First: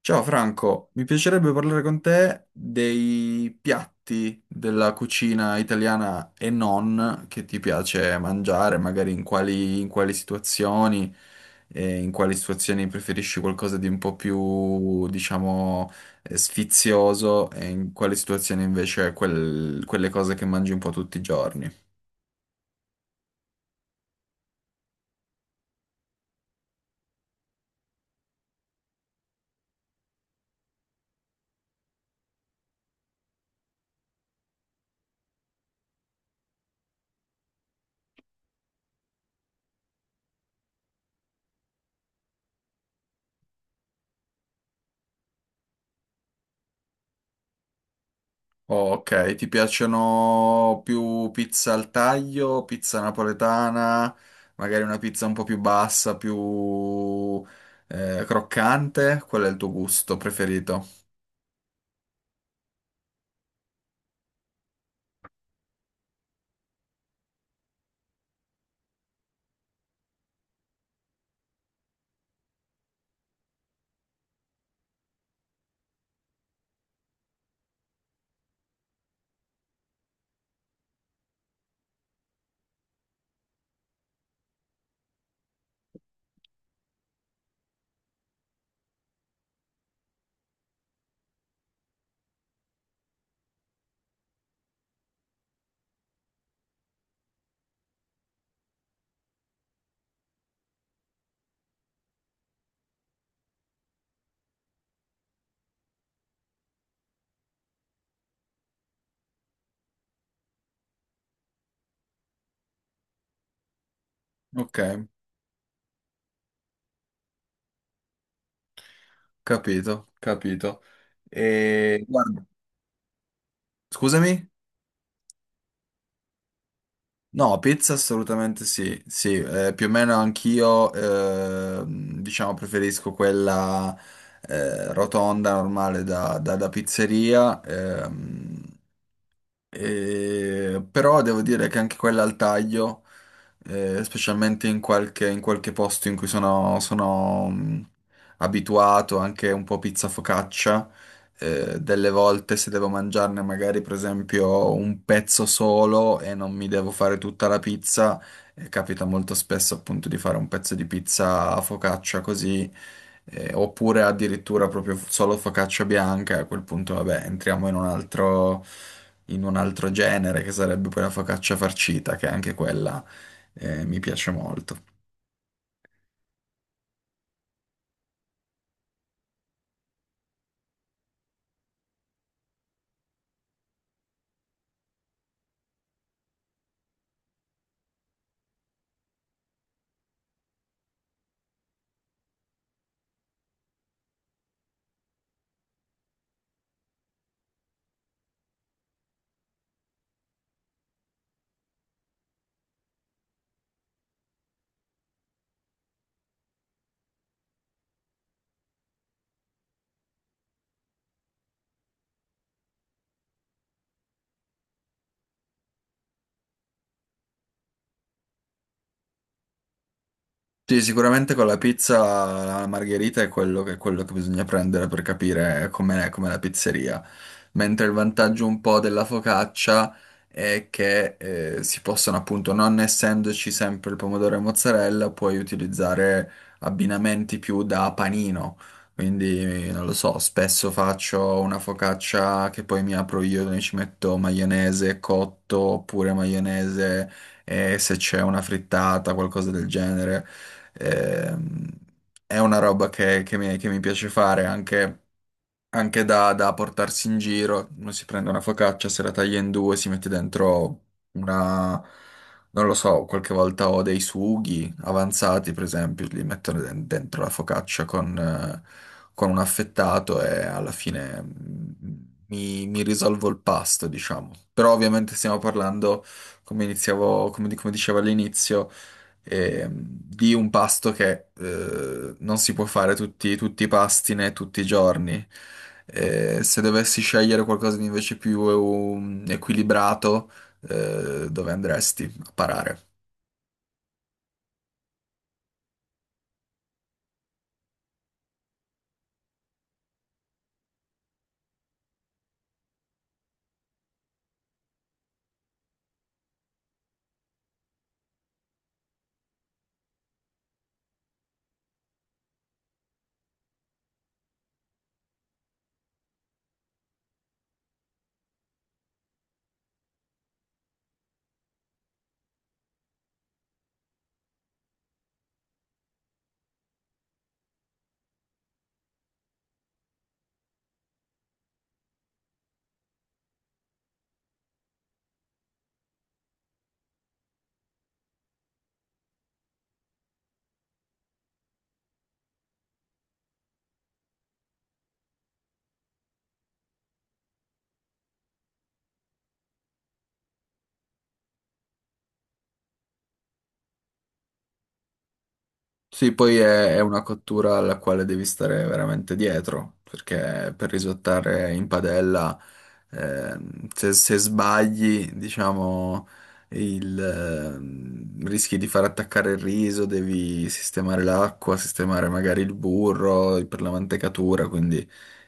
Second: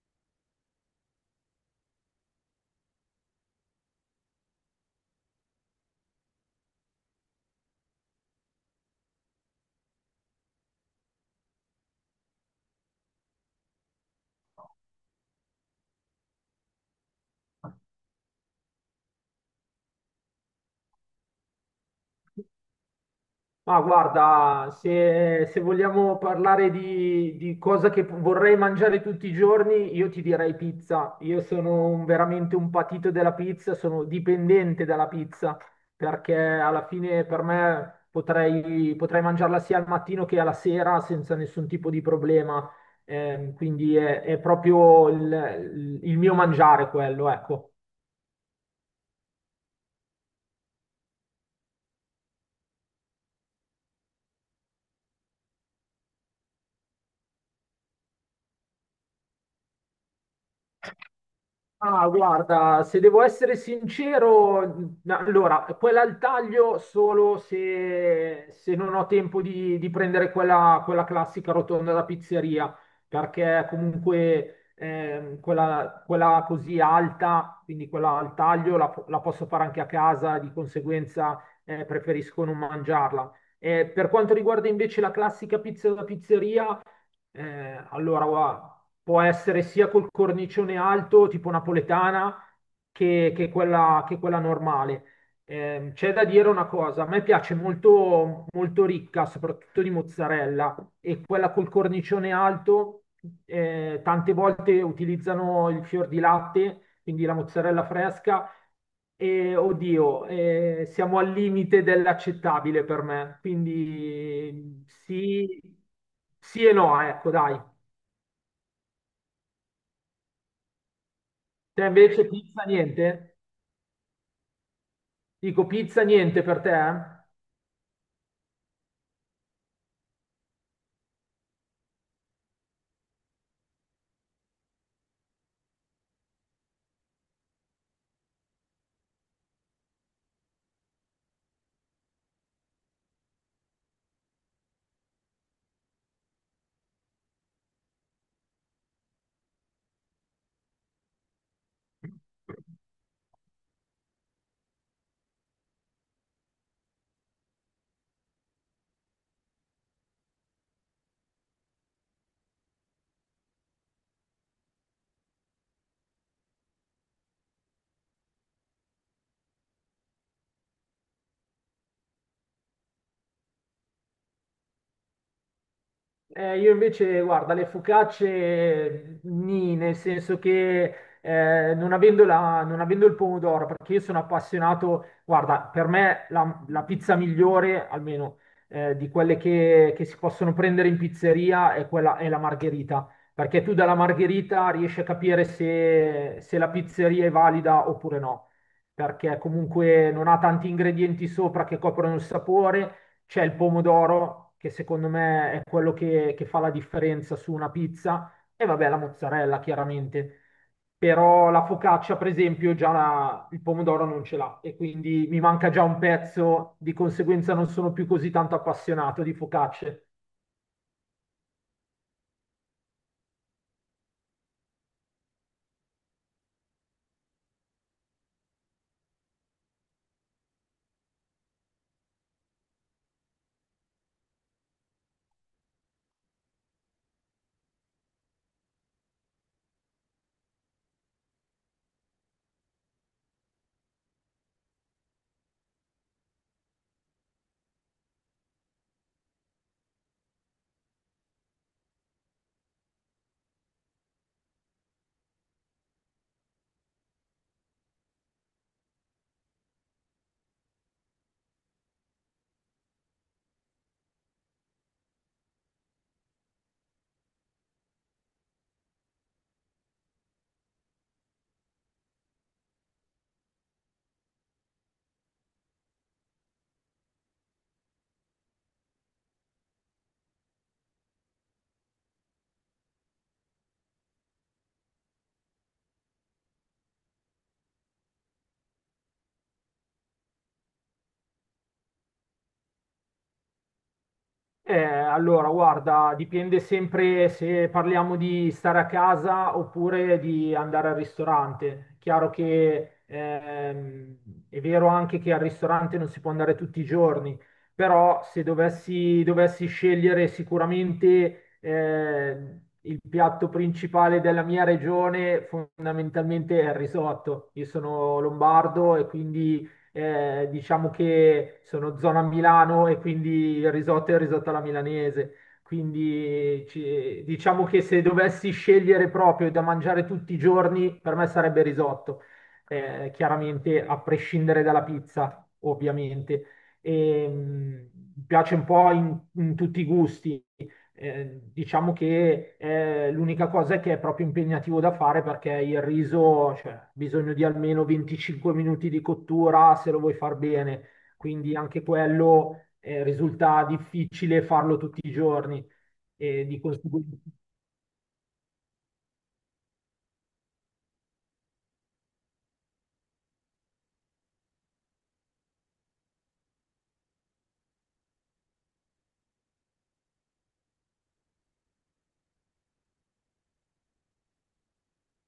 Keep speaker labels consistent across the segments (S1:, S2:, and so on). S1: Ciao Franco, mi piacerebbe parlare con te dei piatti della cucina italiana e non che ti piace mangiare, magari in quali situazioni, e in quali situazioni preferisci qualcosa di un po' più, diciamo, sfizioso e in quali situazioni invece quelle cose che mangi un po' tutti i giorni.
S2: Ma guarda, se vogliamo parlare di cosa che vorrei mangiare tutti i giorni, io ti direi pizza. Io sono veramente un patito della pizza, sono dipendente dalla pizza, perché alla fine per me potrei mangiarla sia al mattino che alla sera senza nessun tipo di problema. Quindi è proprio il mio mangiare quello, ecco.
S1: Ok, ti piacciono più pizza al taglio, pizza napoletana, magari una pizza un po' più bassa, più croccante? Qual è il tuo gusto preferito?
S2: Ah, guarda, se devo essere sincero, allora, quella al taglio solo se non ho tempo di prendere quella classica rotonda da pizzeria, perché comunque quella così alta, quindi quella al taglio, la posso fare anche a casa, di conseguenza preferisco non mangiarla. Per quanto riguarda invece la classica pizza da pizzeria, guarda, può essere sia col cornicione alto, tipo napoletana, che quella normale. C'è da dire una cosa: a me piace molto, molto ricca, soprattutto di mozzarella, e quella col cornicione alto, tante volte utilizzano il fior di latte, quindi la mozzarella fresca, e oddio, siamo al limite dell'accettabile per me,
S1: Ok,
S2: quindi sì, sì e no, ecco, dai.
S1: capito, capito.
S2: Te
S1: E
S2: invece
S1: guarda,
S2: pizza niente?
S1: scusami?
S2: Dico pizza niente per te? Eh?
S1: No, pizza assolutamente sì, sì, più o meno anch'io, diciamo, preferisco quella rotonda normale da, da pizzeria. E- però devo dire che anche quella al taglio, specialmente in qualche posto in cui sono abituato, anche un po' pizza focaccia, delle volte se devo mangiarne magari per esempio un pezzo solo e non mi devo fare tutta la pizza, capita molto spesso appunto di fare un pezzo di pizza a focaccia così. Oppure addirittura proprio solo focaccia bianca, e a quel punto vabbè, entriamo in un altro genere che sarebbe poi la focaccia farcita, che anche quella mi piace molto.
S2: Io invece, guarda, le focacce mm, nì, nel senso che non avendo il pomodoro, perché io sono appassionato, guarda, per me la pizza migliore, almeno di che si possono prendere in pizzeria, è è la margherita, perché tu dalla margherita riesci a capire se la pizzeria è valida oppure no, perché comunque non ha tanti ingredienti sopra che coprono il sapore. C'è il pomodoro, che secondo me è che fa la differenza su una pizza, e vabbè la mozzarella, chiaramente. Però la focaccia, per esempio, già il pomodoro non ce l'ha e quindi mi manca già un pezzo, di conseguenza non sono più così tanto appassionato di focacce.
S1: Sì, sicuramente con la pizza la margherita è quello che bisogna prendere per capire com'è com'è la pizzeria. Mentre il vantaggio un po' della focaccia è che si possono appunto, non essendoci sempre il pomodoro e mozzarella, puoi utilizzare abbinamenti più da panino. Quindi non lo so, spesso faccio una focaccia che poi mi apro io, dove ci metto maionese cotto oppure maionese e se c'è una frittata, qualcosa del genere. Ehm, è una roba che, che mi piace fare anche, anche da, da portarsi in giro. Uno si prende una focaccia, se la taglia in due, si mette dentro una, non lo so, qualche volta ho dei sughi avanzati, per esempio, li metto dentro la focaccia con un affettato e alla fine mi risolvo il pasto, diciamo. Però ovviamente stiamo parlando, come iniziavo, come come dicevo all'inizio, ehm, di un pasto che non si può fare tutti i pasti né tutti i giorni. Se dovessi scegliere qualcosa di invece più equilibrato, dove andresti a parare?
S2: Allora, guarda, dipende sempre se parliamo di stare a casa oppure di andare al ristorante. Chiaro che è vero anche che al ristorante non si può andare tutti i giorni, però se dovessi scegliere sicuramente il piatto principale della mia regione, fondamentalmente è il risotto. Io sono lombardo e quindi diciamo che sono zona Milano e quindi il risotto è il risotto alla milanese. Quindi diciamo che se dovessi scegliere proprio da mangiare tutti i giorni, per me sarebbe risotto. Chiaramente a prescindere dalla pizza, ovviamente. E, mm, mi piace un po' in tutti i gusti. Diciamo che l'unica cosa è che è proprio impegnativo da fare perché il riso, cioè, ha bisogno di almeno 25 minuti di cottura se lo vuoi far bene, quindi anche quello risulta difficile farlo tutti i giorni
S1: Sì, poi
S2: e di
S1: è una
S2: conseguenza...
S1: cottura alla quale devi stare veramente dietro, perché per risottare in padella. Eh, se, se sbagli, diciamo, rischi di far attaccare il riso, devi sistemare l'acqua, sistemare magari il burro per la mantecatura, quindi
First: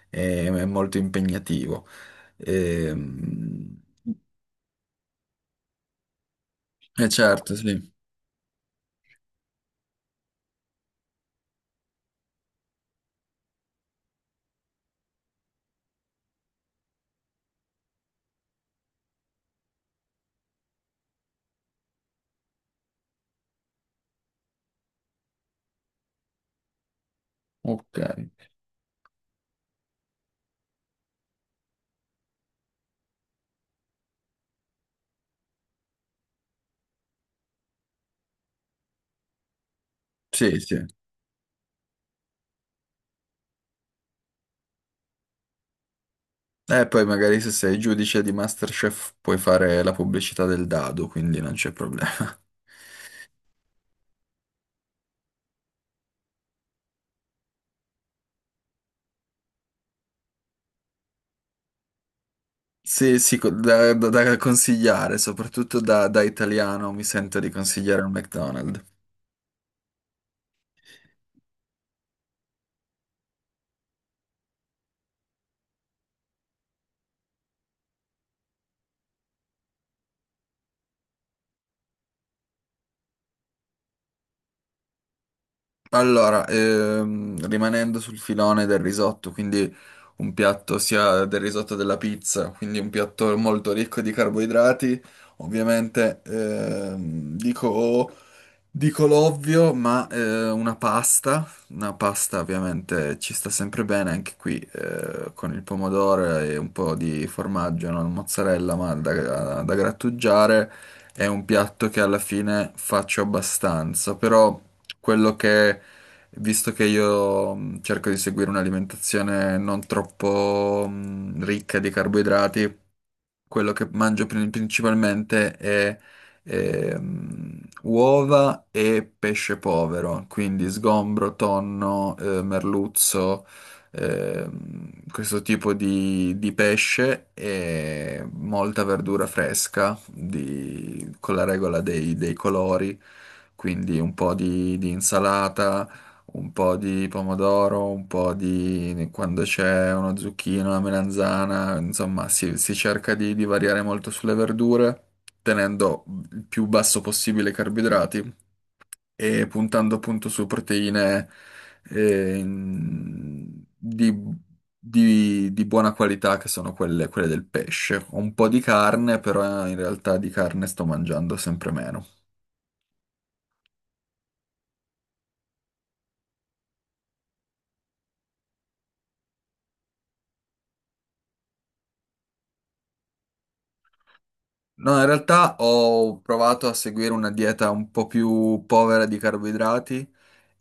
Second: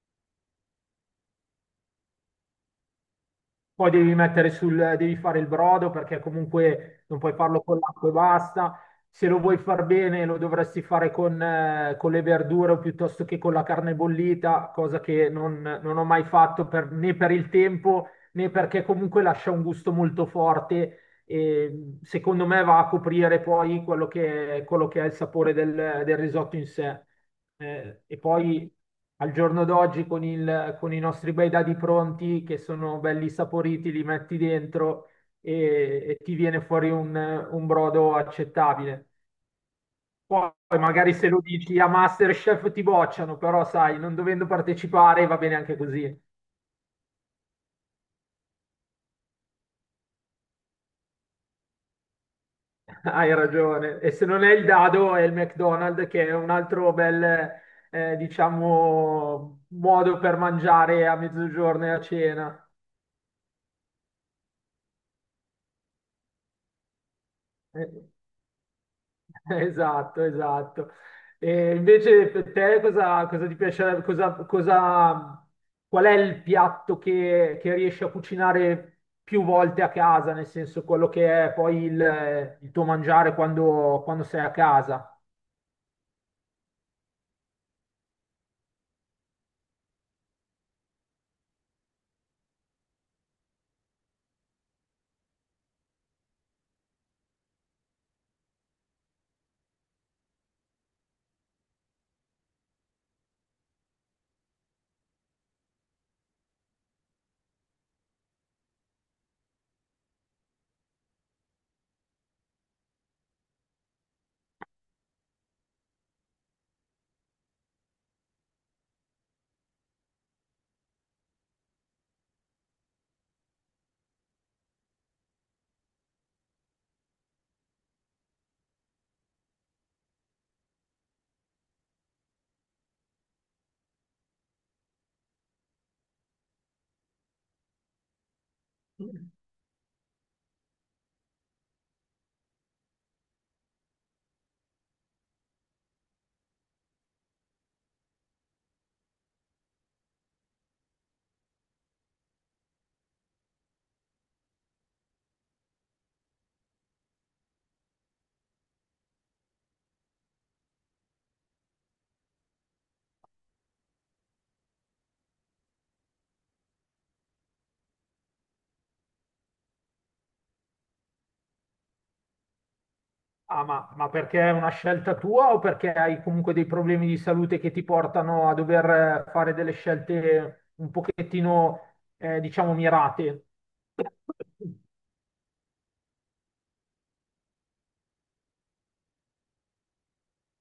S1: è molto impegnativo. Ehm,
S2: Poi devi mettere sul, devi fare il brodo perché comunque
S1: E,
S2: non puoi
S1: certo,
S2: farlo
S1: sì.
S2: con l'acqua e basta. Se lo vuoi far bene lo dovresti fare con le verdure o piuttosto che con la carne bollita, cosa che non ho mai fatto né per il tempo né perché comunque lascia un gusto molto forte e secondo me va a coprire poi quello che è il sapore del risotto in sé.
S1: Ok.
S2: E poi al giorno d'oggi con i nostri bei dadi pronti che sono belli saporiti, li metti dentro e ti viene fuori un brodo accettabile. Poi
S1: Sì, sì.
S2: magari se lo dici a MasterChef ti bocciano, però sai, non dovendo partecipare va bene anche così.
S1: E poi magari se sei giudice di MasterChef puoi fare la pubblicità del dado, quindi non c'è problema.
S2: Hai ragione. E se non è il dado, è il McDonald's, che è un altro bel, diciamo, modo per mangiare a mezzogiorno e a cena.
S1: Sì, sì, da, da consigliare, soprattutto da, da italiano mi sento di consigliare
S2: Eh,
S1: un McDonald's.
S2: esatto, esatto. E invece per te cosa ti piacerebbe, qual è il piatto che riesci a cucinare più volte a casa, nel senso quello che è poi il tuo mangiare quando, quando sei a casa?
S1: Allora, rimanendo sul filone del risotto, quindi un piatto sia del risotto della pizza, quindi un piatto molto ricco di carboidrati, ovviamente ehm, Dico l'ovvio, ma una pasta ovviamente ci sta sempre bene anche qui con il pomodoro e un po' di formaggio, non mozzarella, ma da, da grattugiare. È un piatto che alla fine faccio abbastanza, però quello che, visto che io cerco di seguire un'alimentazione non troppo ricca di carboidrati, quello che mangio principalmente è uova e pesce povero, quindi sgombro, tonno, merluzzo, questo tipo di pesce e molta verdura fresca con la regola dei, dei colori, quindi un po' di insalata, un po' di pomodoro, un po' di quando c'è una zucchina, una melanzana, insomma, si cerca di variare molto sulle verdure, tenendo il più basso possibile i carboidrati e puntando appunto su proteine eh, in- di, di buona qualità che sono quelle, quelle del pesce. Un po' di carne, però in realtà di carne sto mangiando sempre meno.
S2: Ah, ma perché è una scelta tua o perché hai comunque dei problemi di salute che ti portano a dover fare delle scelte un pochettino, diciamo, mirate?
S1: No, in realtà ho provato a seguire una dieta un po' più povera di carboidrati,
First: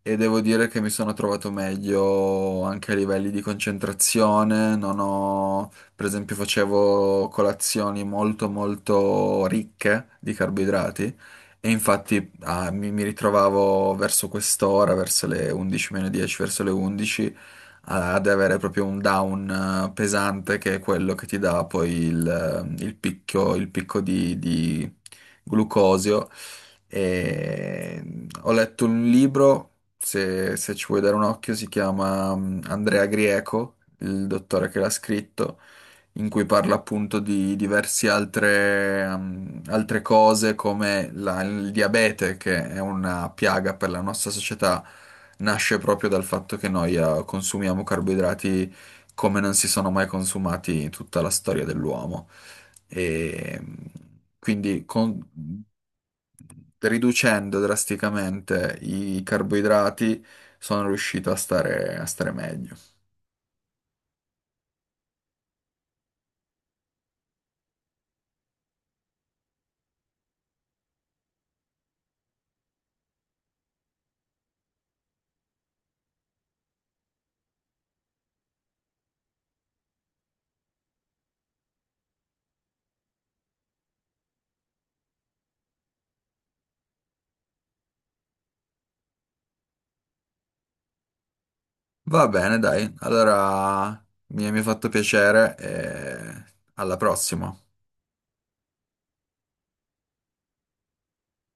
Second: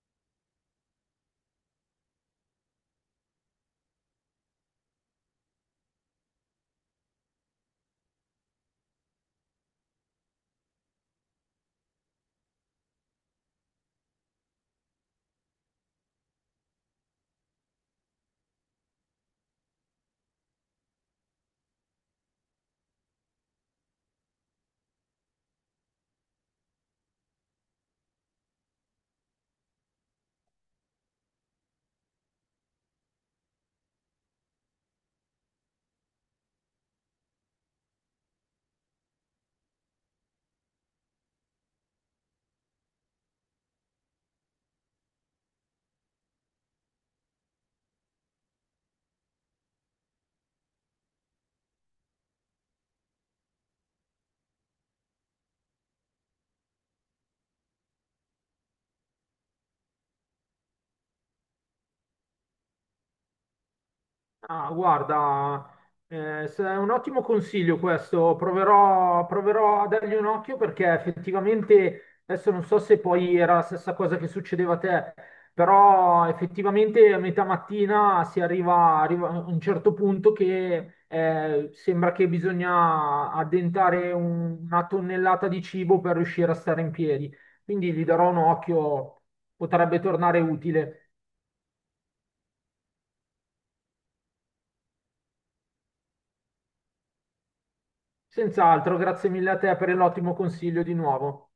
S1: e devo dire che mi sono trovato meglio anche a livelli di concentrazione. Non ho, per esempio, facevo colazioni molto molto ricche di carboidrati e infatti ah, mi ritrovavo verso quest'ora, verso le 11 meno 10, verso le 11, ad avere proprio un down pesante che è quello che ti dà poi il picco di glucosio. E ho letto un libro, se, se ci vuoi dare un occhio, si chiama Andrea Grieco, il dottore che l'ha scritto, in cui parla appunto di diverse altre, altre cose come il diabete, che è una piaga per la nostra società, nasce proprio dal fatto che noi consumiamo carboidrati come non si sono mai consumati in tutta la storia dell'uomo. E quindi riducendo drasticamente i carboidrati, sono riuscito a stare meglio.
S2: Ah, guarda, se è un ottimo consiglio questo, proverò a dargli un occhio perché effettivamente, adesso non so se poi era la stessa cosa che succedeva a te, però effettivamente a metà mattina si arriva, arriva a un certo punto che sembra che bisogna addentare una tonnellata di cibo per riuscire a stare in piedi, quindi gli darò un occhio, potrebbe tornare utile.
S1: Va bene, dai. Allora mi ha fatto piacere e alla prossima.
S2: Senz'altro, grazie mille a te per l'ottimo consiglio di nuovo.